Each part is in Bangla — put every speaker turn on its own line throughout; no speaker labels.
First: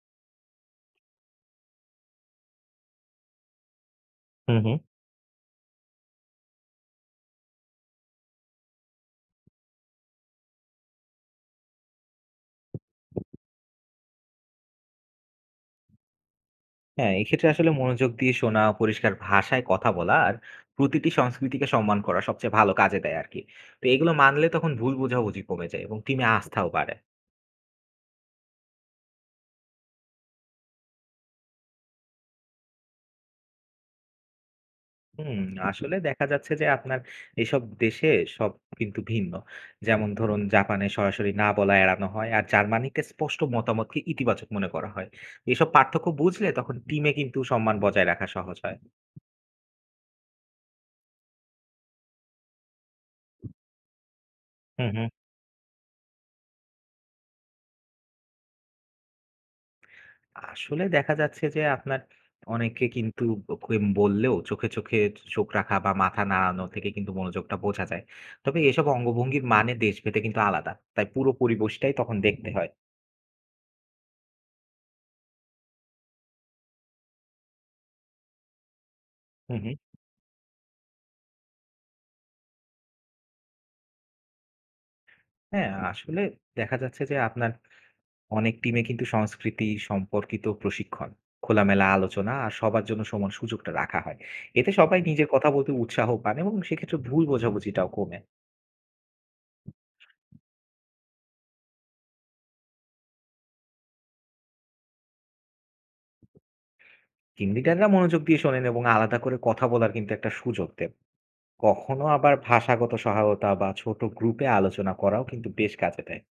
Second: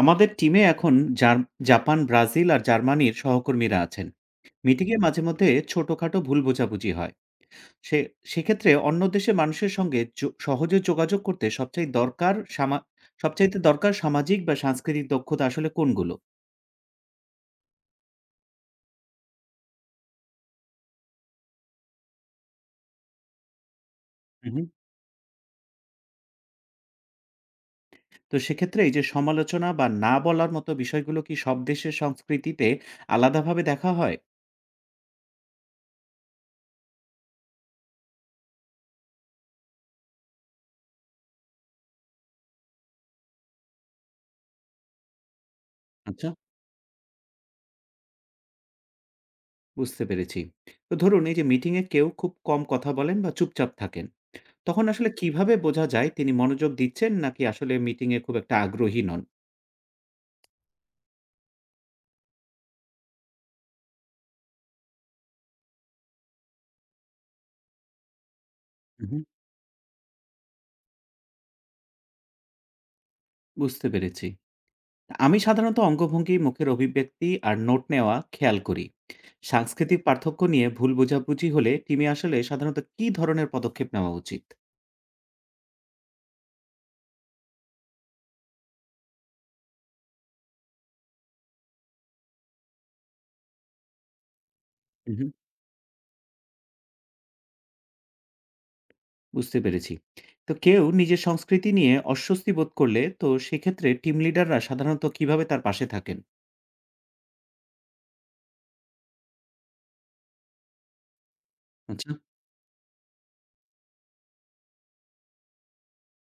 আমাদের টিমে এখন জার জাপান, ব্রাজিল আর জার্মানির সহকর্মীরা আছেন।
হুম, হুম।
মিটিংয়ে মাঝে মধ্যে ছোটখাটো ভুল বোঝাবুঝি হয়। সে সেক্ষেত্রে অন্য দেশের মানুষের সঙ্গে সহজে যোগাযোগ করতে সবচেয়ে দরকার সবচাইতে দরকার সামাজিক বা সাংস্কৃতিক দক্ষতা আসলে কোনগুলো?
হ্যাঁ, এক্ষেত্রে আসলে মনোযোগ দিয়ে শোনা, পরিষ্কার ভাষায় কথা বলা আর প্রতিটি সংস্কৃতিকে সম্মান করা সবচেয়ে ভালো কাজে দেয় আরকি। তো এগুলো মানলে
হুম, হুম।
তখন ভুল বোঝাবুঝি কমে যায় এবং টিমে আস্থাও বাড়ে।
তো সেক্ষেত্রে এই যে সমালোচনা বা না বলার মতো বিষয়গুলো কি সব দেশের সংস্কৃতিতে আলাদাভাবে দেখা হয়?
হুম, আসলে দেখা যাচ্ছে যে আপনার এসব দেশে সব কিন্তু ভিন্ন। যেমন ধরুন জাপানে সরাসরি না বলা এড়ানো হয় আর জার্মানিতে স্পষ্ট মতামতকে ইতিবাচক মনে করা হয়। এসব পার্থক্য
আচ্ছা।
বুঝলে তখন টিমে কিন্তু সম্মান বজায় রাখা সহজ হয়।
বুঝতে পেরেছি। তো ধরুন এই যে মিটিংয়ে কেউ খুব কম কথা বলেন বা চুপচাপ থাকেন। তখন
হুম, হুম।
আসলে কিভাবে বোঝা যায় তিনি মনোযোগ দিচ্ছেন নাকি আসলে মিটিংয়ে খুব একটা আগ্রহী নন?
আসলে দেখা যাচ্ছে যে আপনার অনেকে কিন্তু ওকে বললেও চোখে চোখ রাখা বা মাথা নাড়ানো থেকে কিন্তু মনোযোগটা বোঝা যায়। তবে এসব
উহু।
অঙ্গভঙ্গির মানে দেশভেদে কিন্তু আলাদা। তাই পুরো পরিবেশটাই তখন দেখতে হয়।
বুঝতে পেরেছি। আমি সাধারণত অঙ্গভঙ্গি, মুখের অভিব্যক্তি আর নোট নেওয়া খেয়াল করি।
হুম, হুম।
সাংস্কৃতিক পার্থক্য নিয়ে ভুল বোঝাবুঝি হলে টিমে আসলে সাধারণত কী ধরনের পদক্ষেপ নেওয়া উচিত?
হ্যাঁ, আসলে দেখা যাচ্ছে যে আপনার অনেক টিমে কিন্তু সংস্কৃতি সম্পর্কিত প্রশিক্ষণ, খোলামেলা আলোচনা আর সবার জন্য সমান সুযোগটা রাখা হয়। এতে সবাই
উহু।
নিজের কথা বলতে উৎসাহ পান এবং সেক্ষেত্রে ভুল বোঝাবুঝিটাও কমে।
বুঝতে পেরেছি। তো কেউ নিজের সংস্কৃতি নিয়ে অস্বস্তি বোধ করলে তো সেক্ষেত্রে টিম লিডাররা সাধারণত কিভাবে তার পাশে থাকেন?
টিম লিডাররা মনোযোগ দিয়ে শোনেন এবং আলাদা করে কথা বলার কিন্তু একটা সুযোগ দেন। কখনো
আচ্ছা।
আবার ভাষাগত সহায়তা বা ছোট গ্রুপে আলোচনা করাও কিন্তু বেশ কাজে দেয়।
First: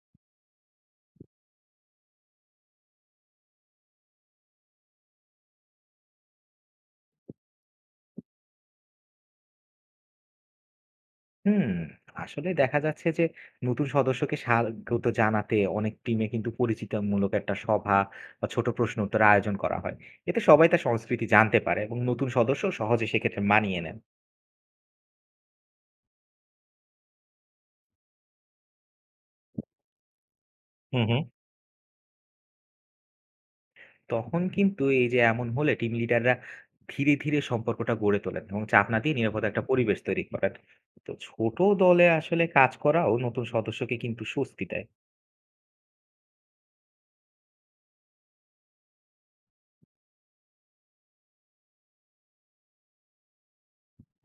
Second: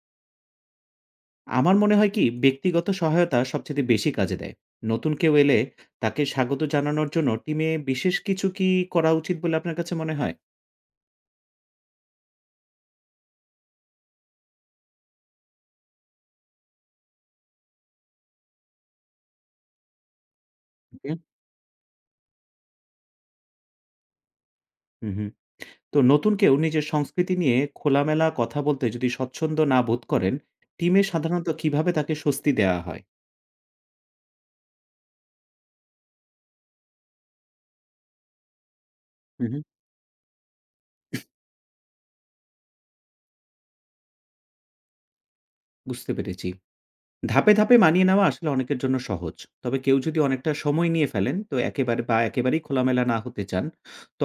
আমার মনে হয় কি ব্যক্তিগত সহায়তা সবচেয়ে বেশি কাজে দেয়। নতুন কেউ এলে তাকে স্বাগত জানানোর জন্য টিমে বিশেষ কিছু কি করা উচিত বলে আপনার কাছে মনে হয়?
হুম, আসলে দেখা যাচ্ছে যে নতুন সদস্যকে স্বাগত জানাতে অনেক টিমে কিন্তু পরিচিতিমূলক একটা সভা বা ছোট প্রশ্ন উত্তর আয়োজন করা হয়। এতে সবাই তার
ওকে।
সংস্কৃতি জানতে পারে এবং নতুন সদস্য সহজে সেক্ষেত্রে মানিয়ে নেন।
হুম, হুম। তো নতুন কেউ নিজের সংস্কৃতি নিয়ে খোলামেলা কথা বলতে যদি স্বচ্ছন্দ না বোধ করেন, টিমে
হুম হুম।
সাধারণত কিভাবে তাকে স্বস্তি দেওয়া হয়?
তখন কিন্তু এই যে এমন হলে টিম লিডাররা ধীরে ধীরে সম্পর্কটা গড়ে তোলেন এবং চাপ না দিয়ে নিরাপদ
হুম, হুম।
একটা পরিবেশ তৈরি করেন। তো ছোট দলে আসলে কাজ করাও নতুন সদস্যকে কিন্তু স্বস্তি দেয়।
বুঝতে পেরেছি। ধাপে ধাপে মানিয়ে নেওয়া আসলে অনেকের জন্য সহজ। তবে কেউ যদি অনেকটা সময় নিয়ে ফেলেন তো একেবারেই খোলামেলা না হতে চান,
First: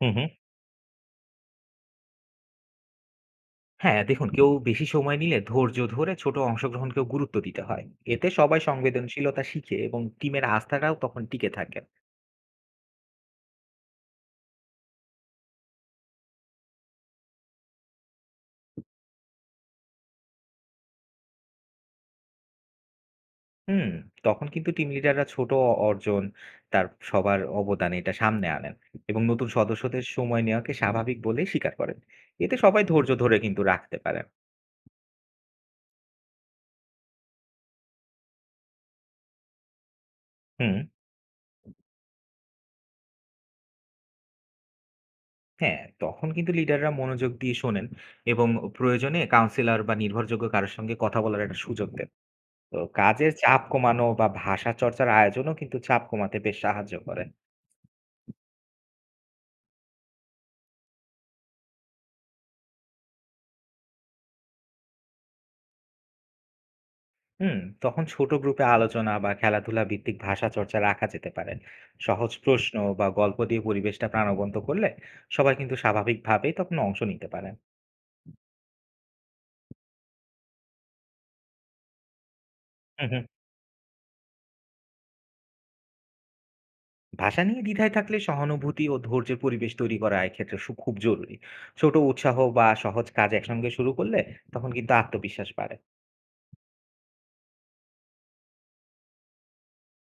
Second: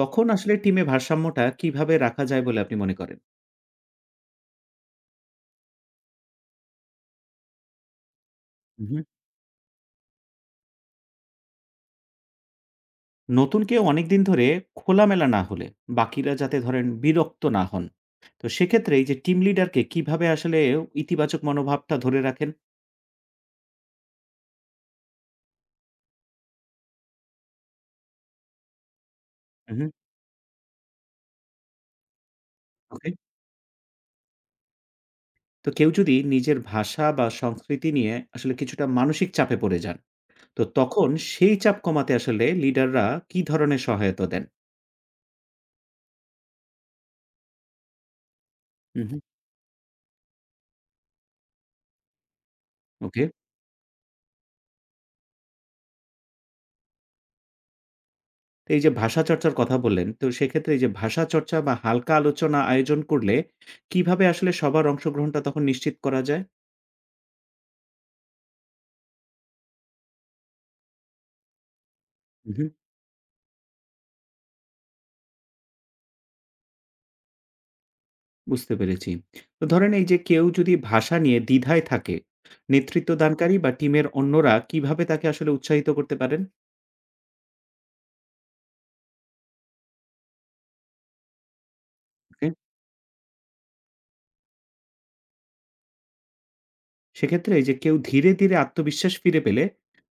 হুম হুম।
আসলে টিমে ভারসাম্যটা কিভাবে রাখা যায় বলে আপনি মনে করেন?
হ্যাঁ, দেখুন কেউ বেশি সময় নিলে ধৈর্য ধরে ছোট অংশগ্রহণকেও গুরুত্ব দিতে হয়। এতে সবাই সংবেদনশীলতা শিখে এবং টিমের আস্থাটাও তখন টিকে থাকে।
নতুন কেউ অনেকদিন ধরে খোলামেলা না হলে বাকিরা যাতে ধরেন বিরক্ত না হন। তো সেক্ষেত্রে এই যে টিম লিডারকে কিভাবে আসলে ইতিবাচক মনোভাবটা ধরে রাখেন?
হুম, তখন কিন্তু টিম লিডাররা ছোট অর্জন, তার সবার অবদান এটা সামনে আনেন এবং নতুন
হুম, হুম।
সদস্যদের সময় নেওয়াকে স্বাভাবিক বলে স্বীকার করেন। এতে সবাই ধৈর্য
ওকে।
ধরে কিন্তু রাখতে পারেন।
তো কেউ যদি নিজের ভাষা বা সংস্কৃতি নিয়ে আসলে কিছুটা মানসিক চাপে পড়ে যান, তো
হুম,
তখন সেই চাপ কমাতে আসলে লিডাররা কি ধরনের সহায়তা দেন?
হ্যাঁ, তখন কিন্তু লিডাররা মনোযোগ দিয়ে শোনেন এবং
হুম,
প্রয়োজনে
হুম।
কাউন্সিলর বা নির্ভরযোগ্য কারো সঙ্গে কথা বলার একটা সুযোগ দেন। তো
ওকে।
কাজের চাপ কমানো বা ভাষা চর্চার আয়োজনও কিন্তু চাপ কমাতে বেশ সাহায্য করে।
তো এই যে ভাষা চর্চার কথা বললেন, তো সেক্ষেত্রে এই যে ভাষা চর্চা বা হালকা আলোচনা আয়োজন করলে কিভাবে আসলে সবার অংশগ্রহণটা তখন নিশ্চিত করা যায়?
হুম, তখন ছোট গ্রুপে আলোচনা বা খেলাধুলা ভিত্তিক ভাষা চর্চা রাখা যেতে পারে। সহজ প্রশ্ন বা গল্প দিয়ে পরিবেশটা প্রাণবন্ত করলে সবাই কিন্তু স্বাভাবিকভাবেই তখন অংশ নিতে পারে।
বুঝতে পেরেছি। তো ধরেন এই যে কেউ যদি ভাষা নিয়ে দ্বিধায় থাকে,
হুম, হুম।
নেতৃত্বদানকারী বা টিমের অন্যরা কিভাবে তাকে আসলে উৎসাহিত করতে পারেন?
ভাষা নিয়ে দ্বিধায় থাকলে সহানুভূতি ও ধৈর্যের পরিবেশ তৈরি করা এক্ষেত্রে খুব জরুরি। ছোট উৎসাহ
ওকে।
বা সহজ কাজ একসঙ্গে শুরু করলে তখন কিন্তু আত্মবিশ্বাস বাড়ে।
সেক্ষেত্রে এই যে কেউ ধীরে ধীরে আত্মবিশ্বাস ফিরে পেলে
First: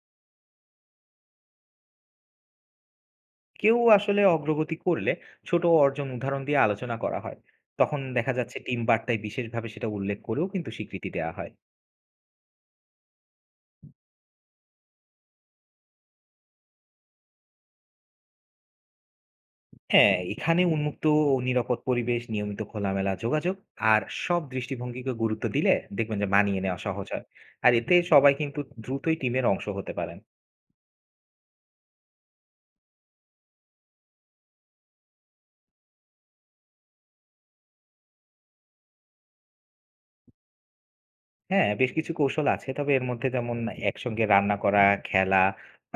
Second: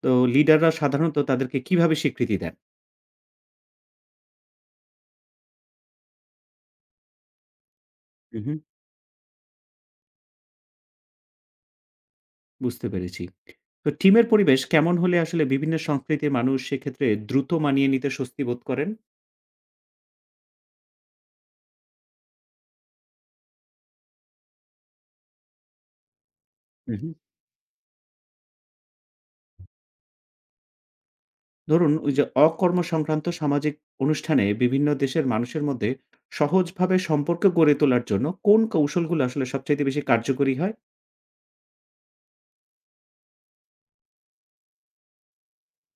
তো লিডাররা সাধারণত তাদেরকে কিভাবে স্বীকৃতি দেন?
কেউ আসলে অগ্রগতি করলে ছোট অর্জন উদাহরণ দিয়ে আলোচনা করা হয়। তখন দেখা
হুম,
যাচ্ছে
হুম।
টিম বার্তায় বিশেষভাবে সেটা উল্লেখ করেও কিন্তু স্বীকৃতি দেওয়া হয়।
বুঝতে পেরেছি। তো টিমের পরিবেশ কেমন হলে আসলে বিভিন্ন সংস্কৃতির মানুষ সেক্ষেত্রে দ্রুত মানিয়ে নিতে স্বস্তি বোধ করেন?
হ্যাঁ, এখানে উন্মুক্ত ও নিরাপদ পরিবেশ, নিয়মিত খোলামেলা যোগাযোগ আর সব দৃষ্টিভঙ্গিকে গুরুত্ব দিলে দেখবেন যে মানিয়ে নেওয়া
হুম,
সহজ
হুম।
হয়। আর এতে সবাই কিন্তু দ্রুতই টিমের অংশ হতে পারেন।
ধরুন ওই যে অকর্মসংক্রান্ত সামাজিক অনুষ্ঠানে বিভিন্ন দেশের মানুষের মধ্যে সহজভাবে সম্পর্ক গড়ে তোলার জন্য কোন কৌশলগুলো আসলে সবচাইতে বেশি কার্যকরী হয়?
হ্যাঁ, বেশ কিছু কৌশল আছে। তবে এর মধ্যে যেমন একসঙ্গে রান্না করা, খেলা,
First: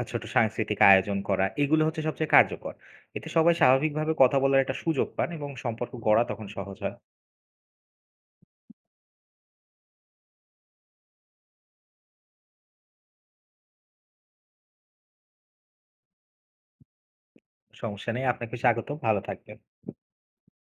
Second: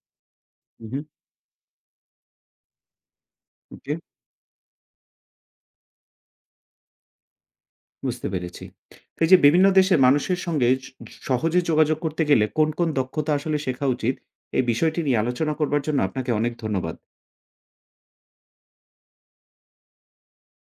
ছোট সাংস্কৃতিক
উহু।
আয়োজন করা, এগুলো হচ্ছে সবচেয়ে কার্যকর। এতে সবাই
ওকে,
স্বাভাবিকভাবে কথা বলার একটা সুযোগ পান এবং সম্পর্ক গড়া তখন সহজ হয়।
বুঝতে পেরেছি। তো এই যে বিভিন্ন দেশের মানুষের সঙ্গে সহজে যোগাযোগ করতে গেলে কোন কোন দক্ষতা আসলে শেখা উচিত? এই বিষয়টি নিয়ে আলোচনা করবার জন্য আপনাকে অনেক ধন্যবাদ।
সমস্যা নেই। আপনাকে স্বাগতম। ভালো থাকবেন।